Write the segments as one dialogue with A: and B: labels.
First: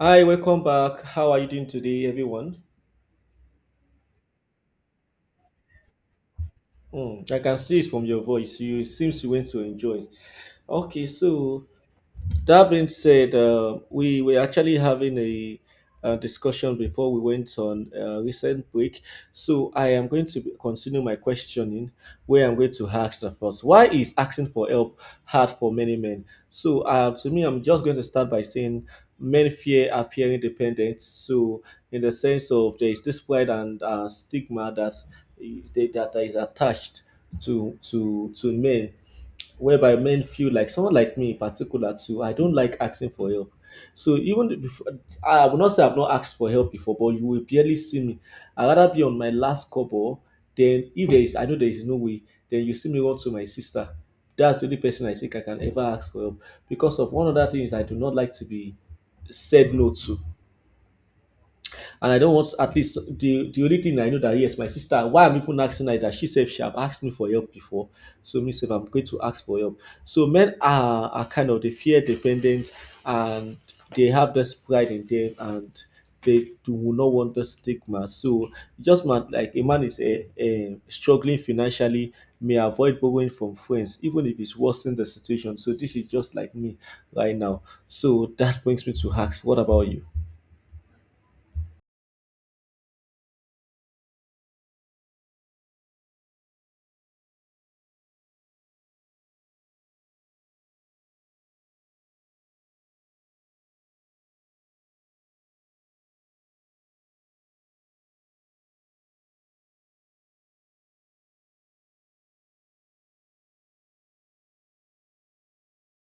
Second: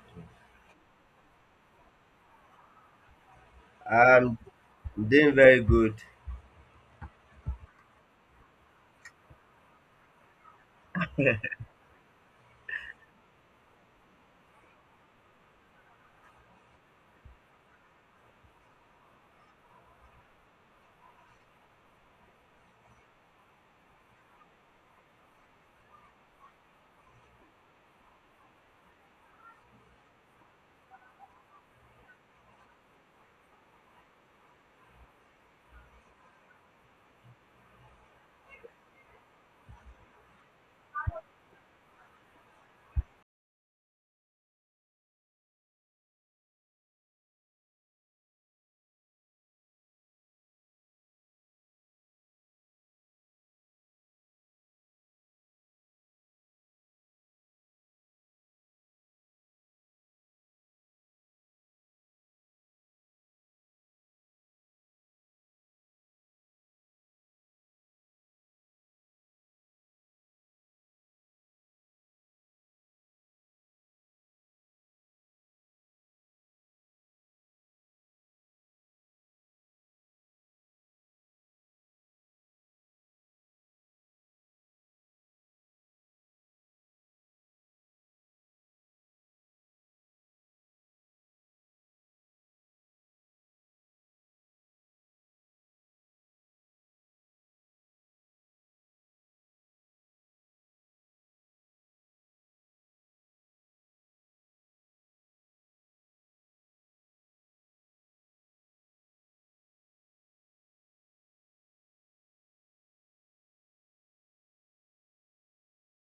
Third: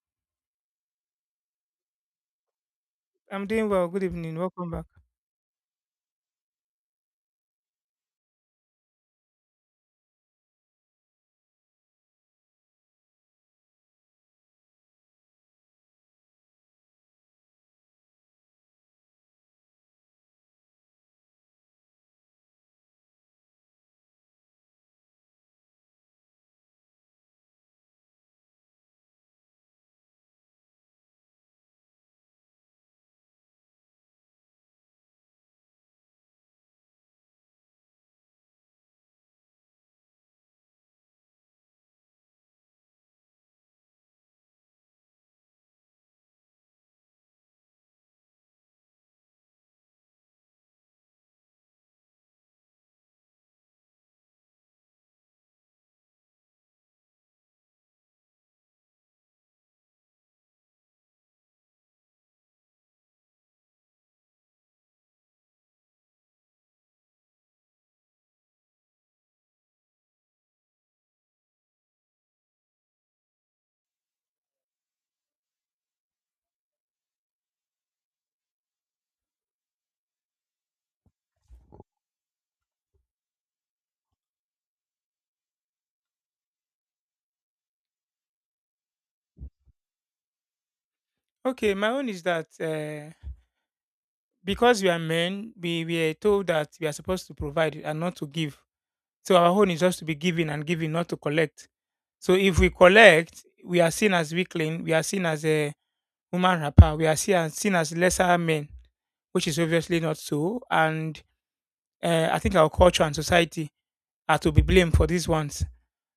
A: Hi, welcome back. How are you doing today, everyone?
B: I'm doing well. Good evening.
C: I'm
B: Welcome back.
C: doing very good.
A: Hmm, I can see it from your voice. You seems you went to enjoy. Okay, so that being said, we were actually having a discussion before we went on a recent break. So I am going to continue my questioning where I'm going to ask the first. Why is asking for help hard for many men? So to me, I'm just going to start by saying men fear appearing dependent. So in the sense of there is this pride and stigma that is attached to men, whereby men feel like someone like me in particular too, I don't like asking for help. So even before, I will not say I've not asked for help before, but you will barely see me. I rather be on my last couple, then if there is, I know there is no way, then you see me run to my sister. That's the only person I think I can ever ask for help, because of one other thing is I do not like to be said no to. And I don't want, at least the only thing I know, that yes, my sister. Why I'm even asking her is that she said she have asked me for help before, so me said I'm going to ask for help. So men are kind of they fear dependent, and they have this pride in them, and they do not want the stigma. So just man, like a man is a struggling financially, may avoid borrowing from friends even if it's worsening the situation. So this is just like me right now. So that brings me to Hacks. What about you?
B: Okay, my own is that because we are men, we are told that we are supposed to provide and not to give. So our own is just to be giving and giving, not to collect. So if we collect, we are seen as weakling. We are seen as a woman rapper. We are seen as, lesser men, which is obviously not so. And I think our culture and society are to be blamed for these ones.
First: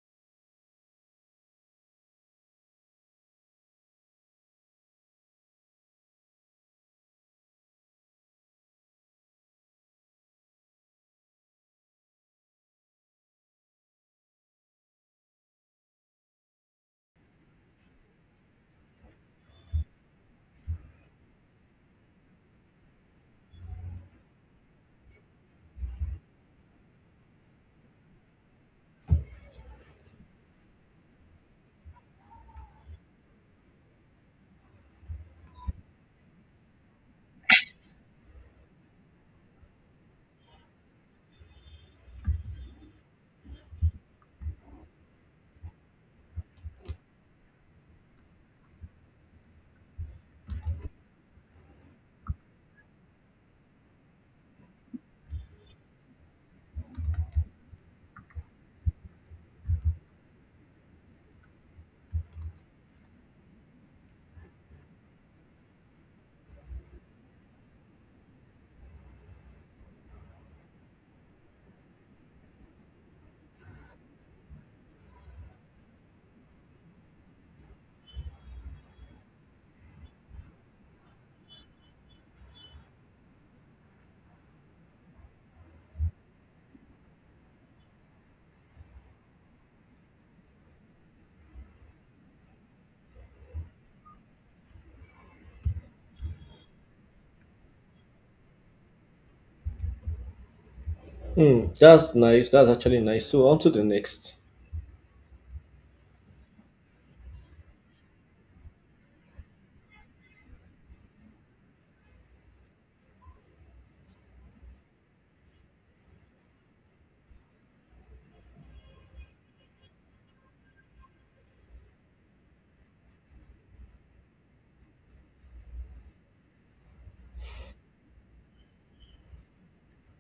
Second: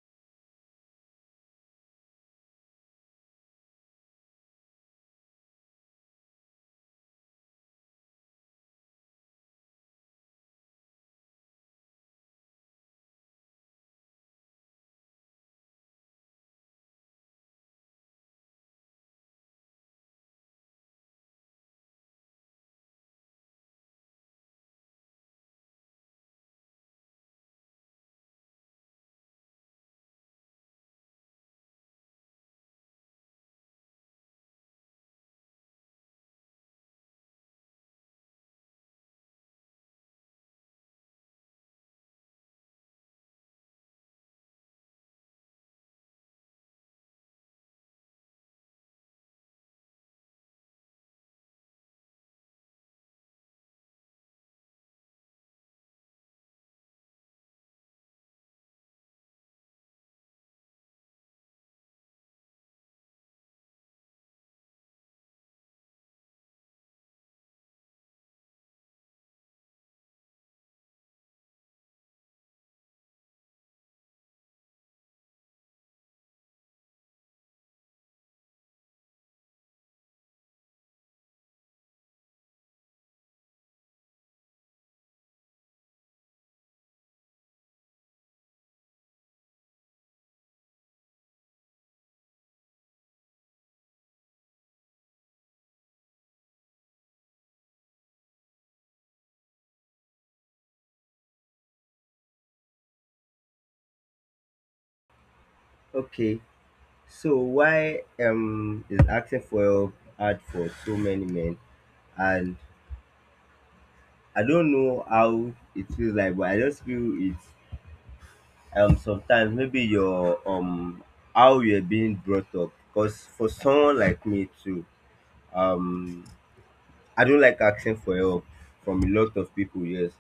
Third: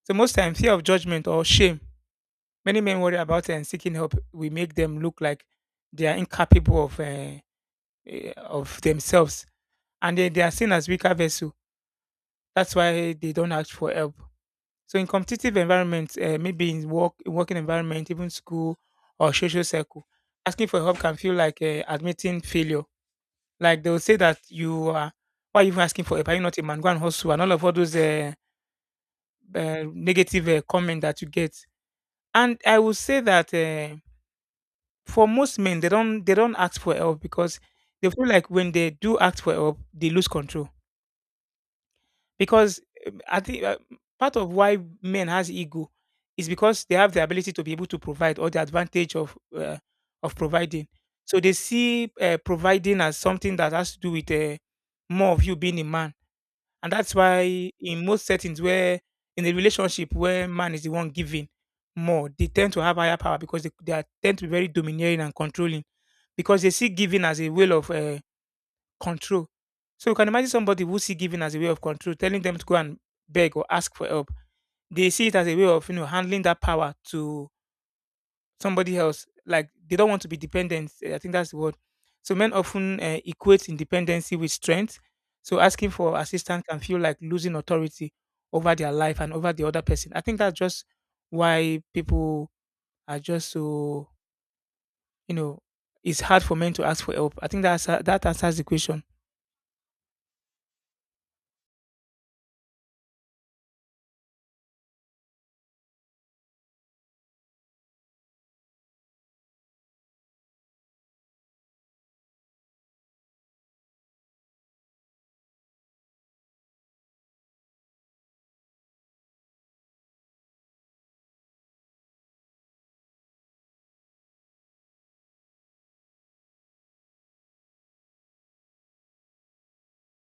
B: So most times, fear of judgment or shame, many men worry about and seeking help. We make them look like they are incapable of of themselves, and they are seen as weaker vessel. That's why they don't ask for help. So, in competitive environments, maybe in work, in working environment, even school or social circle, asking for help can feel like admitting failure. Like they will say that you are, why are you even asking for help? Are you not a man? Go and hustle, and all of all those negative comment that you get. And I will say that. For most men, they don't ask for help because they feel like when they do ask for help, they lose control. Because I think part of why men has ego is because they have the ability to be able to provide or the advantage of providing. So they see providing as something that has to do with more of you being a man, and that's why in most settings where in a relationship where man is the one giving more, they tend to have higher power because tend to be very domineering and controlling because they see giving as a way of control. So you can imagine somebody who see giving as a way of control, telling them to go and beg or ask for help. They see it as a way of handling that power to somebody else. Like they don't want to be dependent. I think that's the word. So men often equate independency with strength. So asking for assistance can feel like losing authority over their life and over the other person. I think that's just why people are just so, you know it's hard for men to ask for help. I think that's that answers the question.
A: Hmm, that's nice. That's actually nice. So on to the next.
C: Okay, so why is asking for help hard for so many men? And I don't know how it feels like, but I just feel it's sometimes maybe your how you're being brought up. Because for someone like me too, um I don't like asking for help from a lot of people. Yes,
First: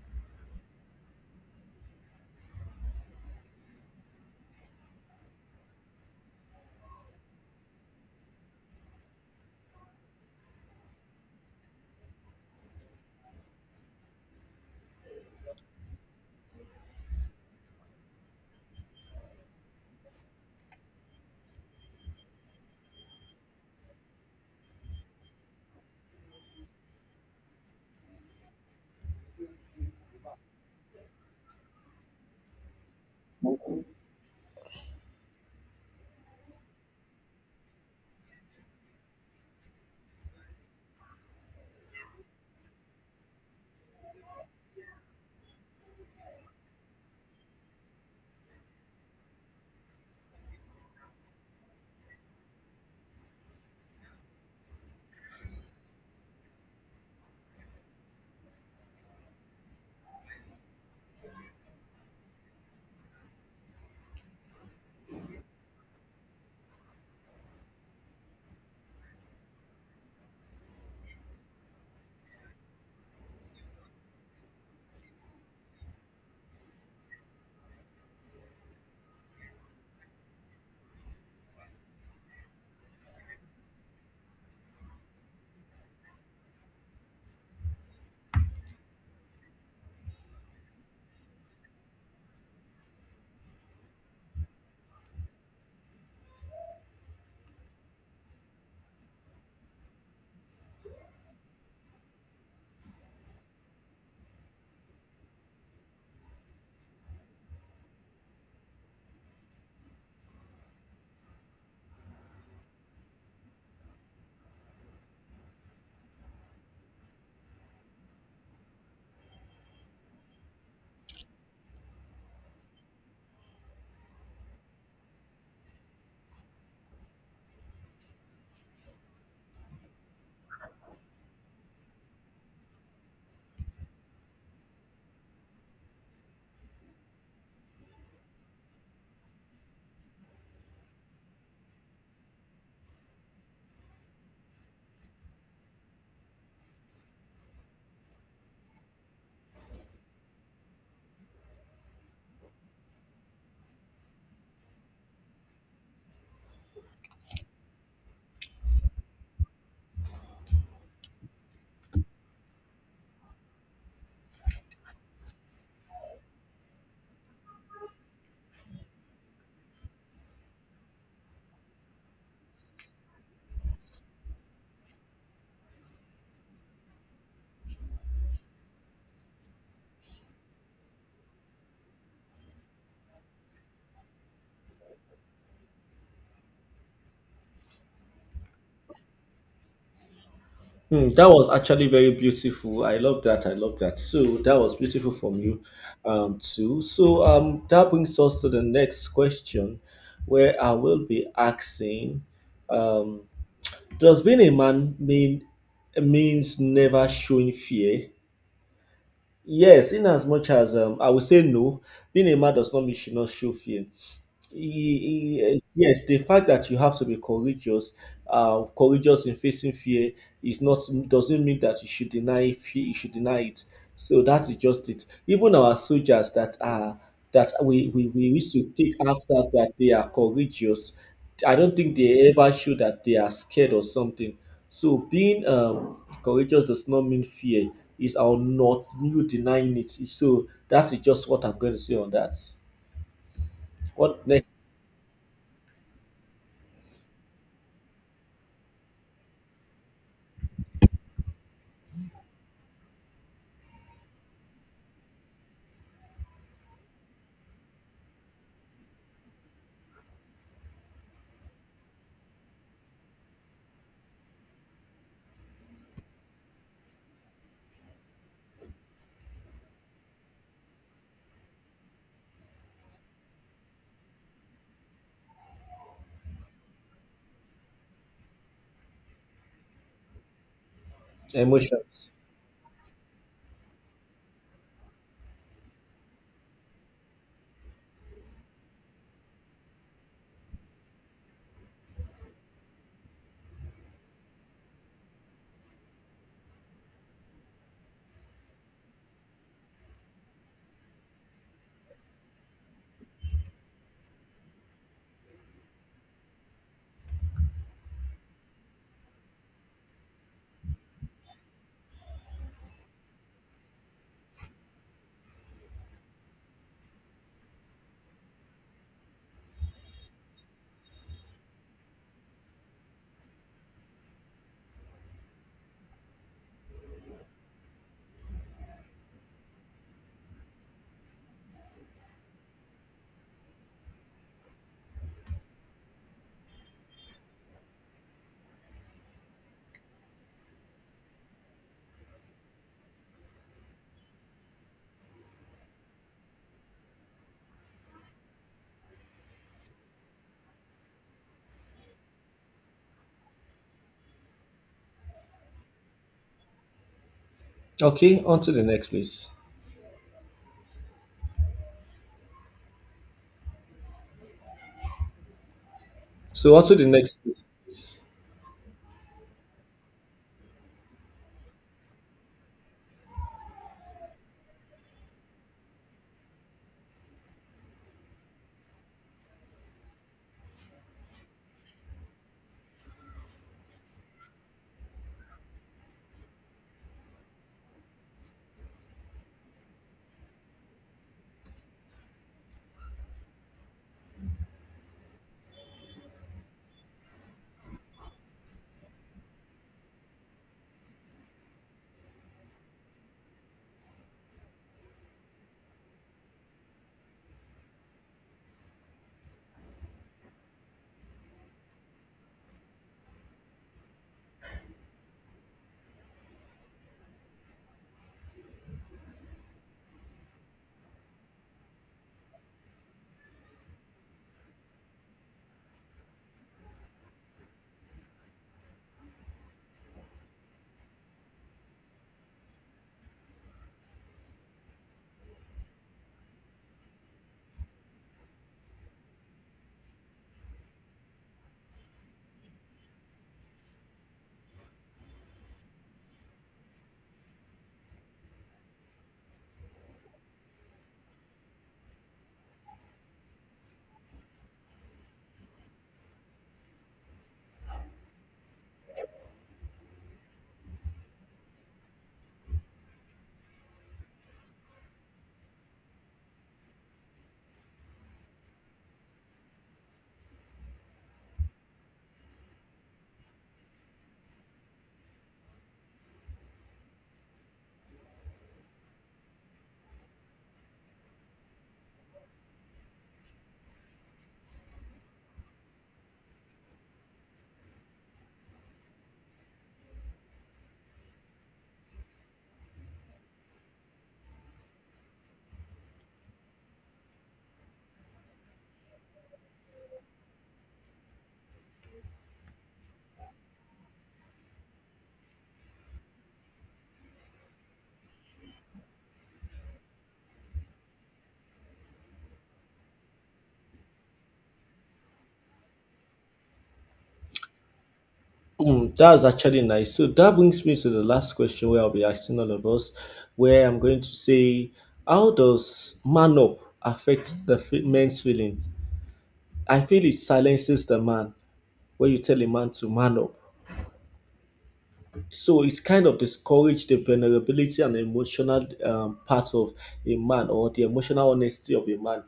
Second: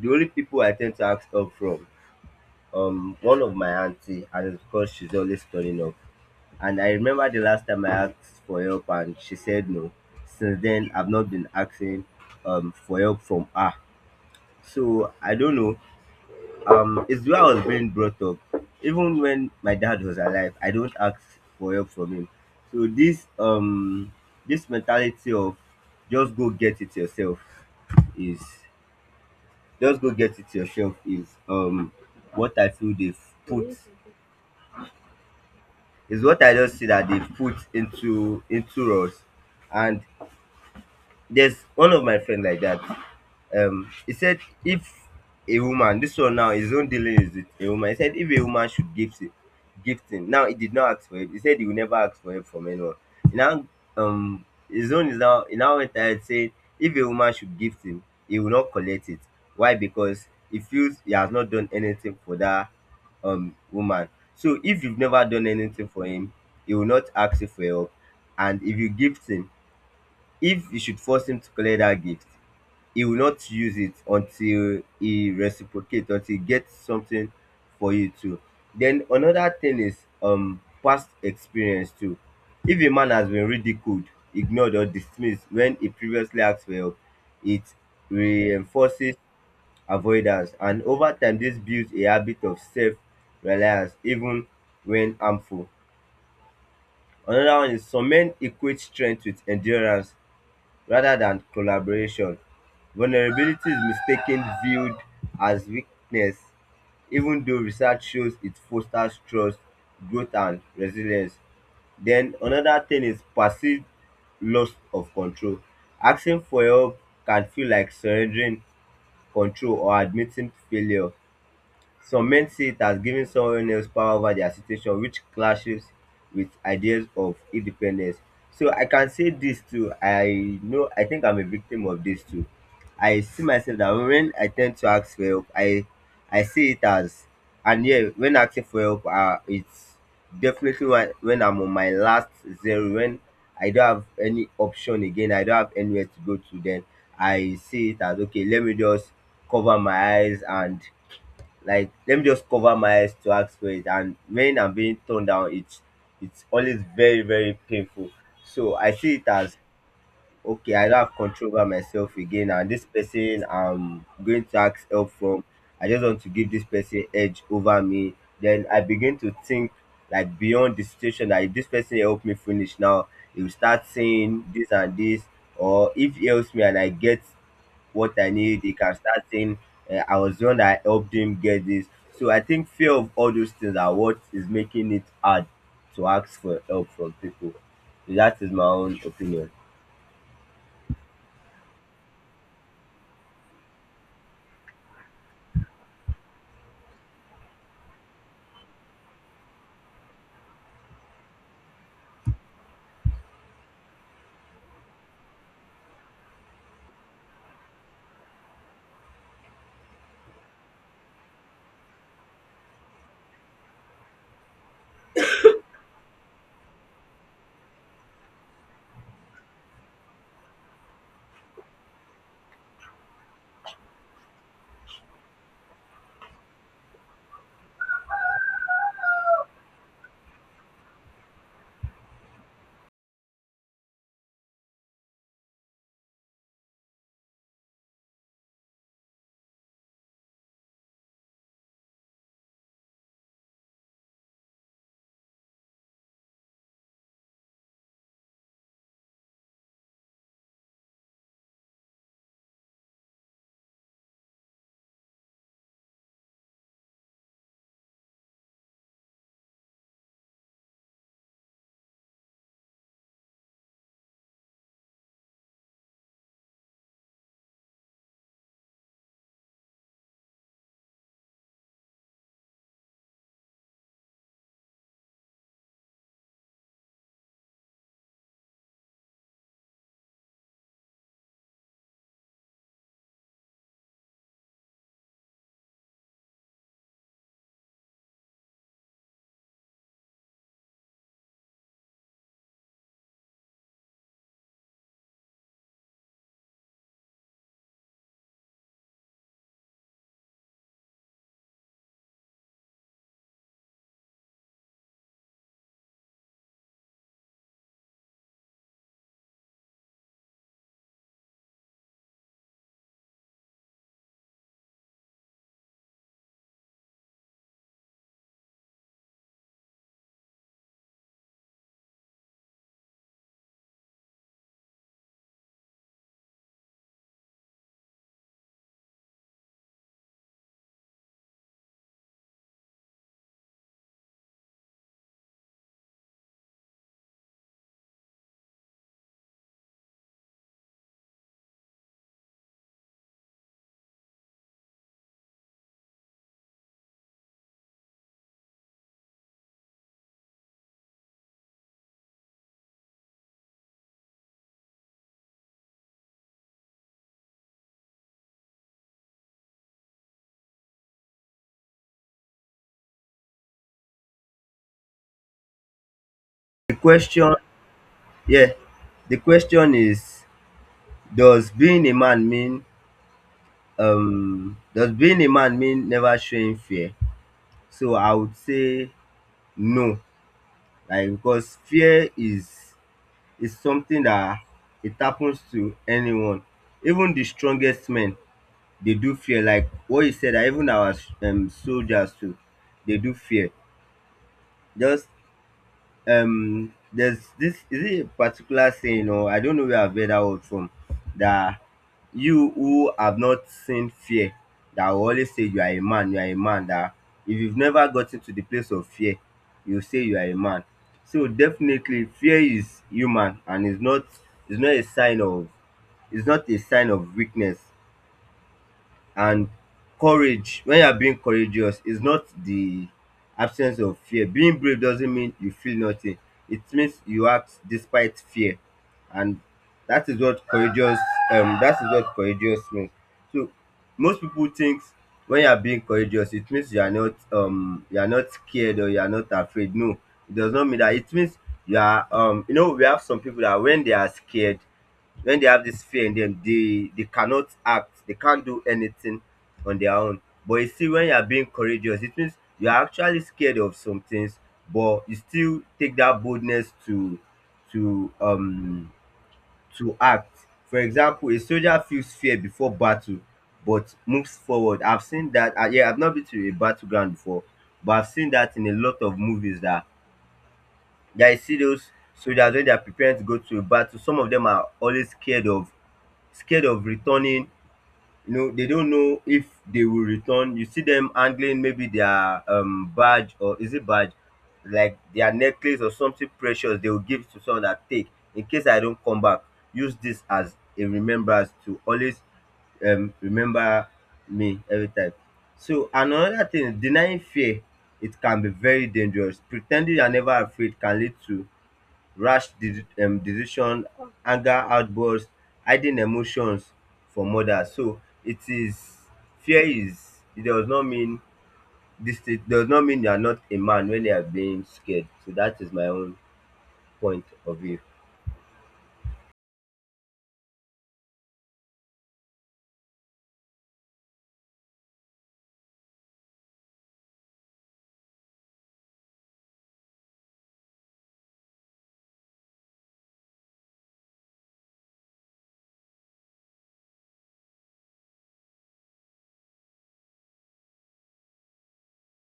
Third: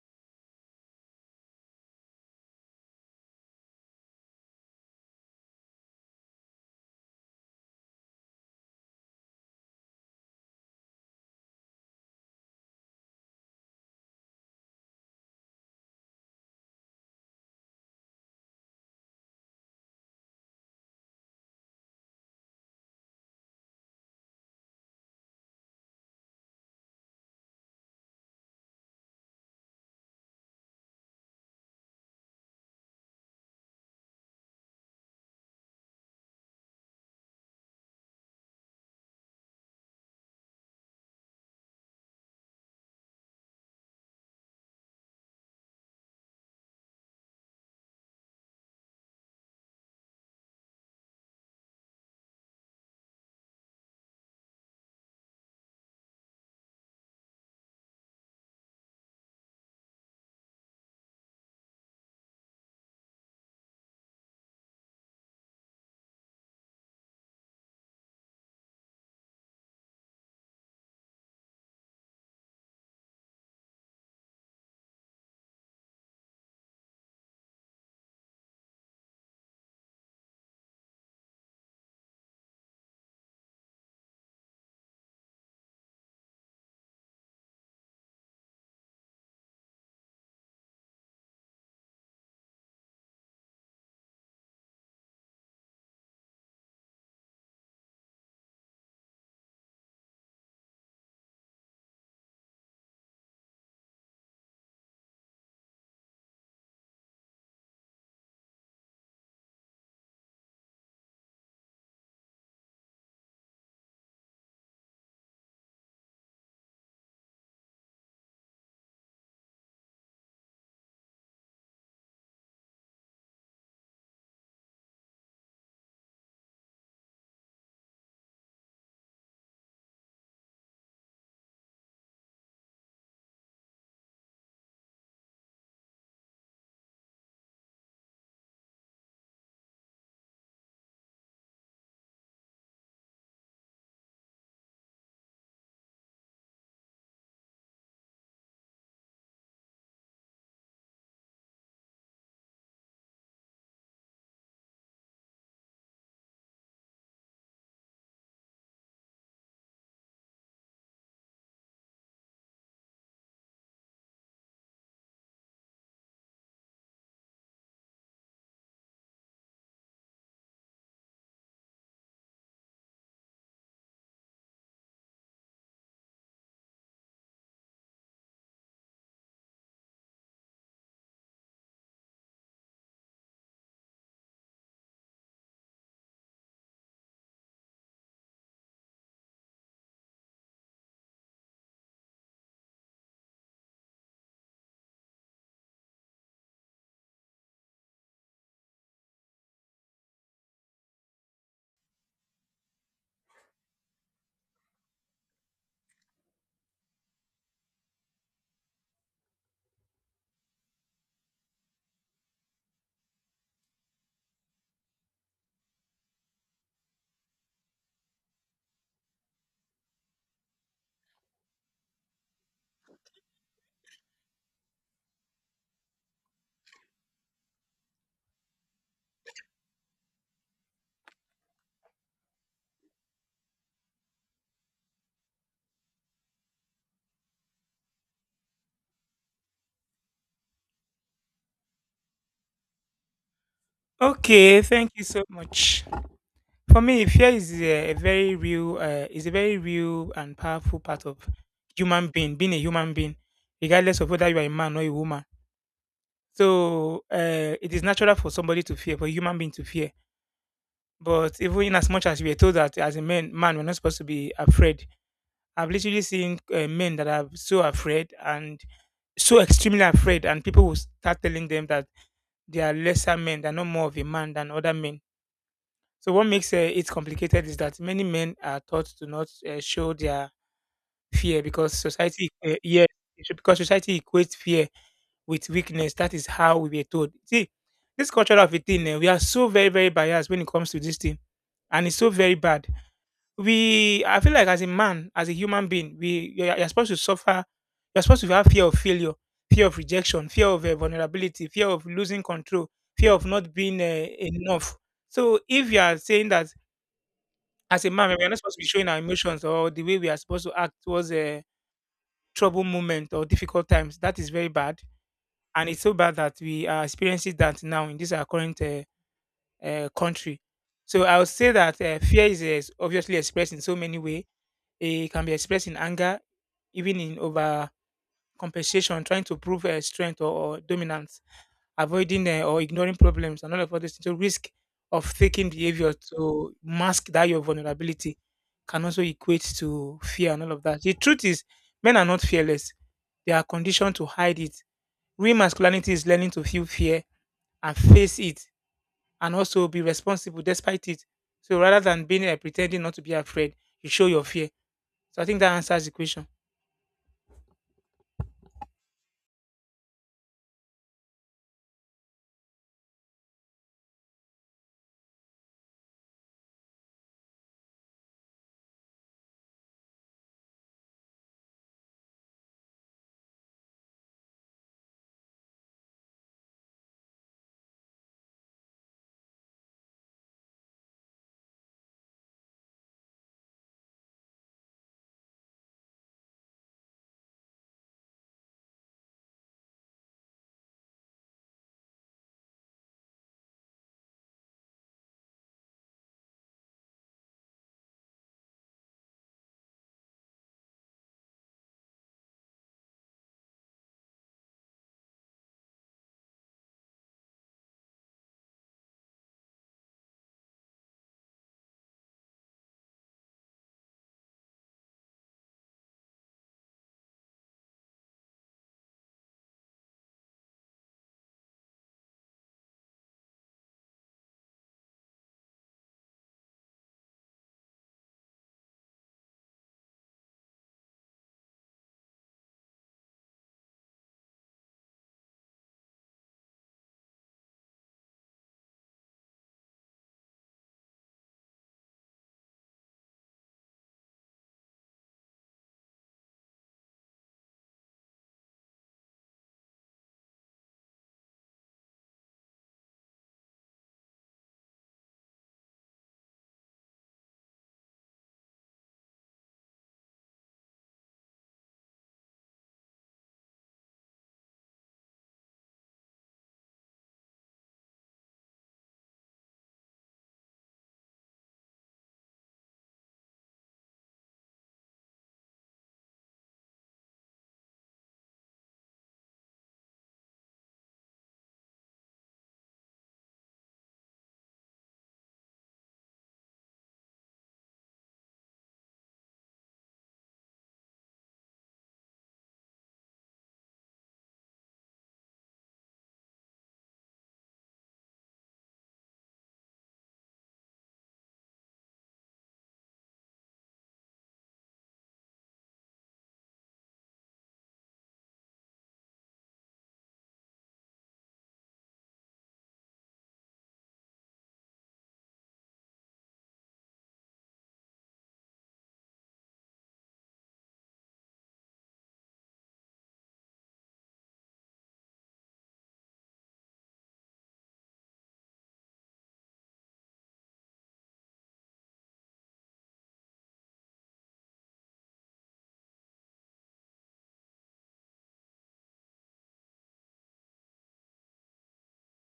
C: the only people I tend to ask help from one of my auntie, and it's because she's always turning up. And I remember the last time I asked for help and she said no. Since then, I've not been asking for help from her. So I don't know. It's where I was being brought up. Even when my dad was alive, I don't ask for help from him. So this mentality of just go get it yourself is just go get it yourself is what I feel they've put is what I just see that they've put into us, and there's one of my friend like that. He said if a woman, this one now, his own dealing is with a woman. He said if a woman should gift it, gift him. Now he did not ask for it. He said he will never ask for it from anyone. He now um, his own is now he now went ahead saying if a woman should gift him, he will not collect it. Why? Because he feels he has not done anything for that woman. So if you've never done anything for him, he will not ask you for help. And if you gift him, if you should force him to collect that gift, he will not use it until he reciprocates, until he gets something for you too. Then another thing is past experience too. If a man has been ridiculed, ignored or dismissed when he previously asked for help, it reinforces avoidance, and over time this builds a habit of self-reliance even when harmful. Another one is some men equate strength with endurance rather than collaboration. Vulnerability is mistaken viewed as weakness, even though research shows it fosters trust, growth, and resilience. Then another thing is perceived loss of control. Asking for help can feel like surrendering control or admitting failure. Some men see it as giving someone else power over their situation, which clashes with ideas of independence. So I can say this too. I know, I think I'm a victim of this too. I see myself that when I tend to ask for help, I see it as, and yeah, when asking for help, it's definitely when I'm on my last zero, when I don't have any option again, I don't have anywhere to go to, then I see it as okay, let me just cover my eyes and like let me just cover my eyes to ask for it. And when I'm being turned down, it's always very, very painful. So I see it as okay, I don't have control over myself again, and this person I'm going to ask help from, I just want to give this person edge over me. Then I begin to think like beyond the situation that if this person help me finish now, he will start saying this and this, or if he helps me and I get what I need, he can start saying, I was the one that helped him get this. So I think fear of all those things are what is making it hard to ask for help from people. So, that is my own opinion.
A: Hmm, that was actually very beautiful. I love that. I love that. So that was beautiful from you, too. So that brings us to the next question, where I will be asking, um, does being a man mean means never showing fear? Yes, in as much as I would say no, being a man does not mean you should not show fear. Yes, the fact that you have to be courageous, courageous in facing fear is not doesn't mean that you should deny fear. You should deny it. So that's just it. Even our soldiers that are that we used to take after, that they are courageous. I don't think they ever show that they are scared or something. So being courageous does not mean fear. Is our not you denying it? So that is just what I'm going to say on that. What next?
B: Okay, thank you so much. For me, fear is a very real, is a very real and powerful part of being a human being, regardless of whether you are a man or a woman. So it is natural for somebody to fear, for a human being to fear. But even in as much as we are told that as a man, we're not supposed to be afraid. I've literally seen men that are so afraid and so extremely afraid, and people will start telling them that they are lesser men, they're not more of a man than other men. So what makes it complicated is that many men are taught to not show their fear because
A: Emotions.
B: society, yes, because society equates fear with weakness. That is how we were told. See, this culture of a thing, we are so very, very biased when it comes to this thing, and it's so very bad. I feel like as a man, as a human being, you're supposed to suffer. You're supposed to have fear of failure, fear of rejection, fear of vulnerability, fear of losing control, fear of not being enough. So if you are saying that as a man, we are not supposed to be showing our emotions or the way we are supposed to act towards a trouble moment or difficult times. That is very bad, and it's so bad that we are experiencing that now in this our current country. So I would say that fear is obviously expressed in so many ways. It can be expressed in anger, even in over compensation, trying to prove strength or dominance, avoiding or ignoring problems and all of all this. So risk of faking behavior to mask that your vulnerability can also equate to fear and all of that. The truth is, men are not fearless. They are conditioned to hide it. Real masculinity is learning to feel fear and face it and also be responsible despite it. So rather than being pretending not to be afraid, you show your fear. So I think that answers the question.
A: Okay, on to the next, please. So, on to
C: The
A: the next,
C: question,
A: please.
C: yeah, the question is, does being a man mean, does being a man mean never showing fear? So I would say no, like because fear is something that it happens to anyone, even the strongest men. Dey do fear, like what you said, that even our soldiers too, they do fear. Just there's this, is it a particular saying or I don't know where I've heard that word from, that you who have not seen fear, that will always say you are a man, you are a man, that if you've never gotten to the place of fear, you say you are a man. So definitely fear is human and it's not, it's not a sign of, it's not a sign of weakness. And courage, when you are being courageous, is not the absence of fear. Being brave doesn't mean you feel nothing. It means you act despite fear. And that is what courageous that is what courageous means. So most people think when you are being courageous, it means you are not scared or you are not afraid. No, it does not mean that. It means you are you know, we have some people that when they are scared, when they have this fear in them, they cannot act, they can't do anything on their own. But you see, when you are being courageous, it means you are actually scared of some things, but you still take that boldness to to um to act. For example, a soldier feels fear before battle, but moves forward. I've seen that. Yeah, I've not been to a battleground before, but I've seen that in a lot of movies, that that you see those soldiers when they are preparing to go to a battle. Some of them are always scared of returning, you know, they don't know if they will return. You see them handling maybe their badge, or is it badge? Like their necklace or something precious, they will give to someone that, take in case I don't come back. Use this as a remembrance to always remember me every time. So and another thing, is denying fear, it can be very dangerous. Pretending you are never afraid can lead to rash de decision, anger outburst, hidden emotions from others. So it is, fear is, it does not mean, dis thing does not mean you are not a man when you are being scared. So dat is my own point of view.
A: Mm, that's actually nice. So, that brings me to the last question where I'll be asking all of us, where I'm going to say, how does man up affect the men's feelings? I feel it silences the man when you tell a man to man up. So it's kind of discourage the vulnerability and emotional, part of a man, or the emotional honesty of a man.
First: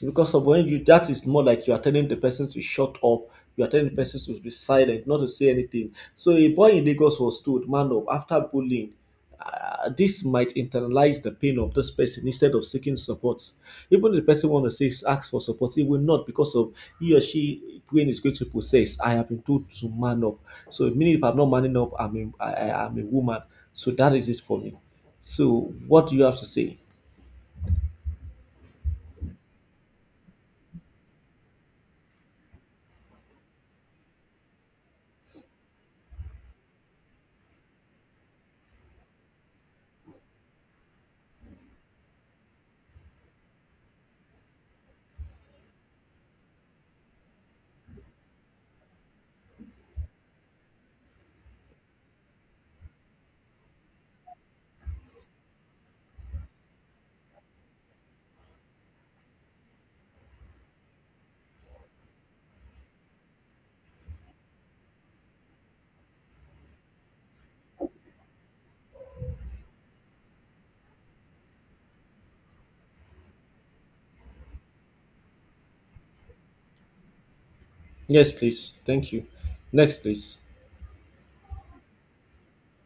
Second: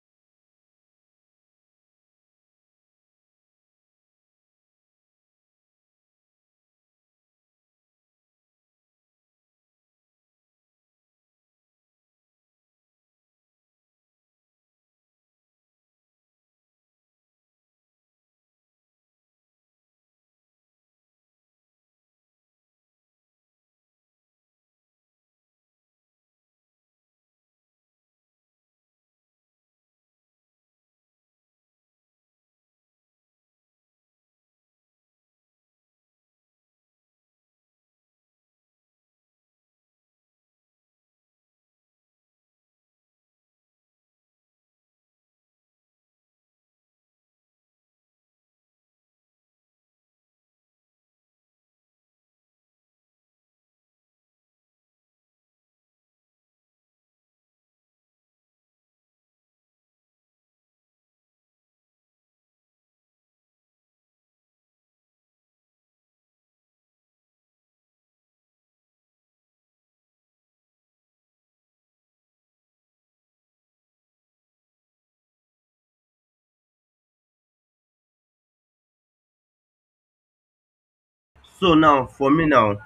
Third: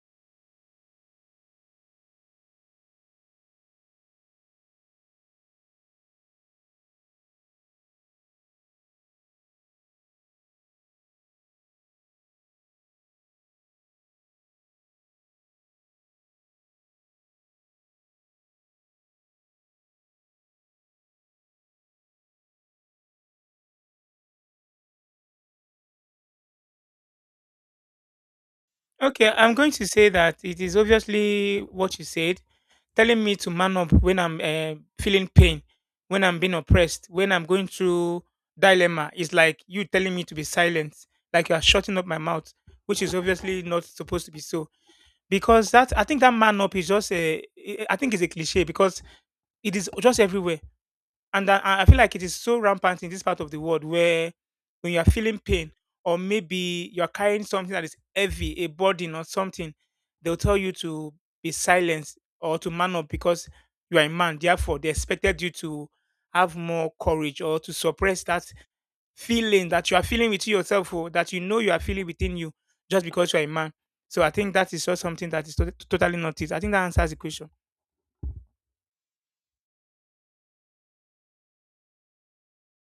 A: Because of when you, that is more like you are telling the person to shut up, you are telling the person to be silent, not to say anything. So a boy in Lagos was told, man up, after bullying, this might internalize the pain of this person instead of seeking support. Even if the person want to say ask for support, he will not because of he or she brain is going to process, I have been told to man up. So meaning if I'm not manning up, I'm a, I'm a woman. So that is it for me. So what do you have to say?
B: Okay, I'm going to say that it is obviously what you said, telling me to man up when I'm feeling pain, when I'm being oppressed, when I'm going through dilemma. It's like you telling me to be silent, like you are shutting up my mouth, which is obviously not supposed to be so. Because that I think that man up is just I think it's a cliche because it is just everywhere. And I feel like it is so rampant in this part of the world where when you are feeling pain or maybe you are carrying something that is heavy, a burden or something, they'll tell you to be silent or to man up because you are a man. Therefore, they expected you to have more courage or to suppress that feeling that you are feeling within yourself or that you know you are feeling within you just because you are a man. So I think that is just something that is totally not it. I think that answers the question.
A: Yes, please. Thank you. Next, please.
C: So now for me now,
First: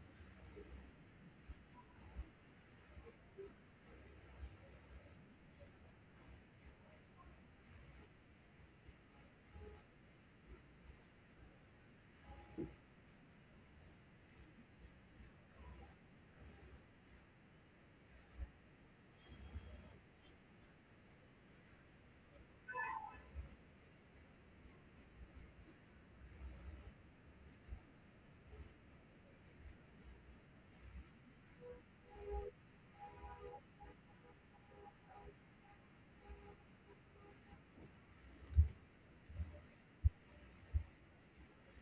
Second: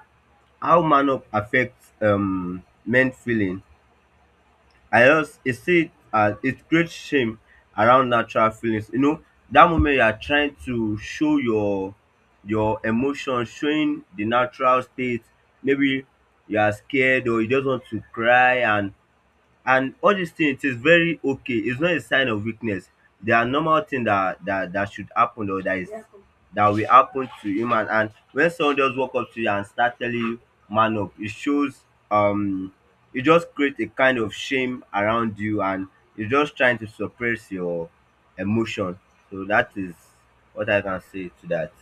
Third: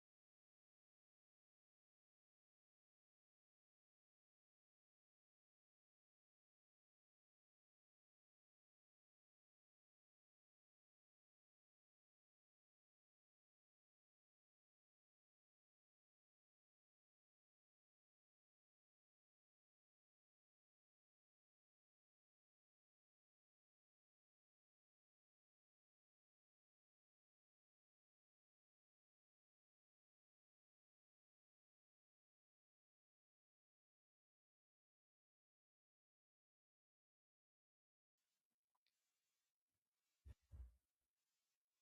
C: how man up affect men feeling, I just e see it as it creates shame around natural feelings. You know, dat moment you are trying to show your emotion, showing the natural state. Maybe you are scared or you just want to cry, and all these things, it is very okay, it's not a sign of weakness. They are normal thing that that that should happen, or that is that will happen to human. And when someone just walk up to you and start telling you man up, it shows um it just create a kind of shame around you, and you're just trying to suppress your emotion. So that is what I can say to that.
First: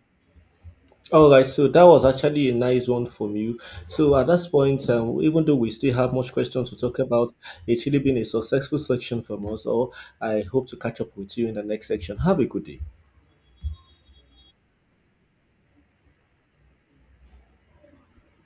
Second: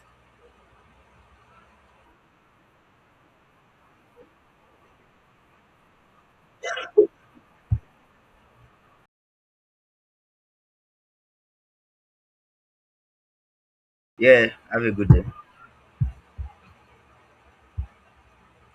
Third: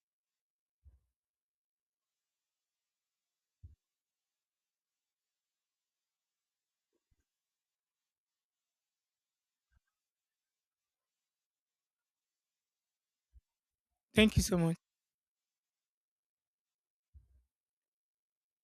A: All right, so that was actually a nice one from you. So at this point, even though we still have much questions to talk about, it's really been a successful section from us all. I hope to catch up with you in the next section. Have a good day.
B: Thank you
C: Yeah,
B: so much.
C: have a good day.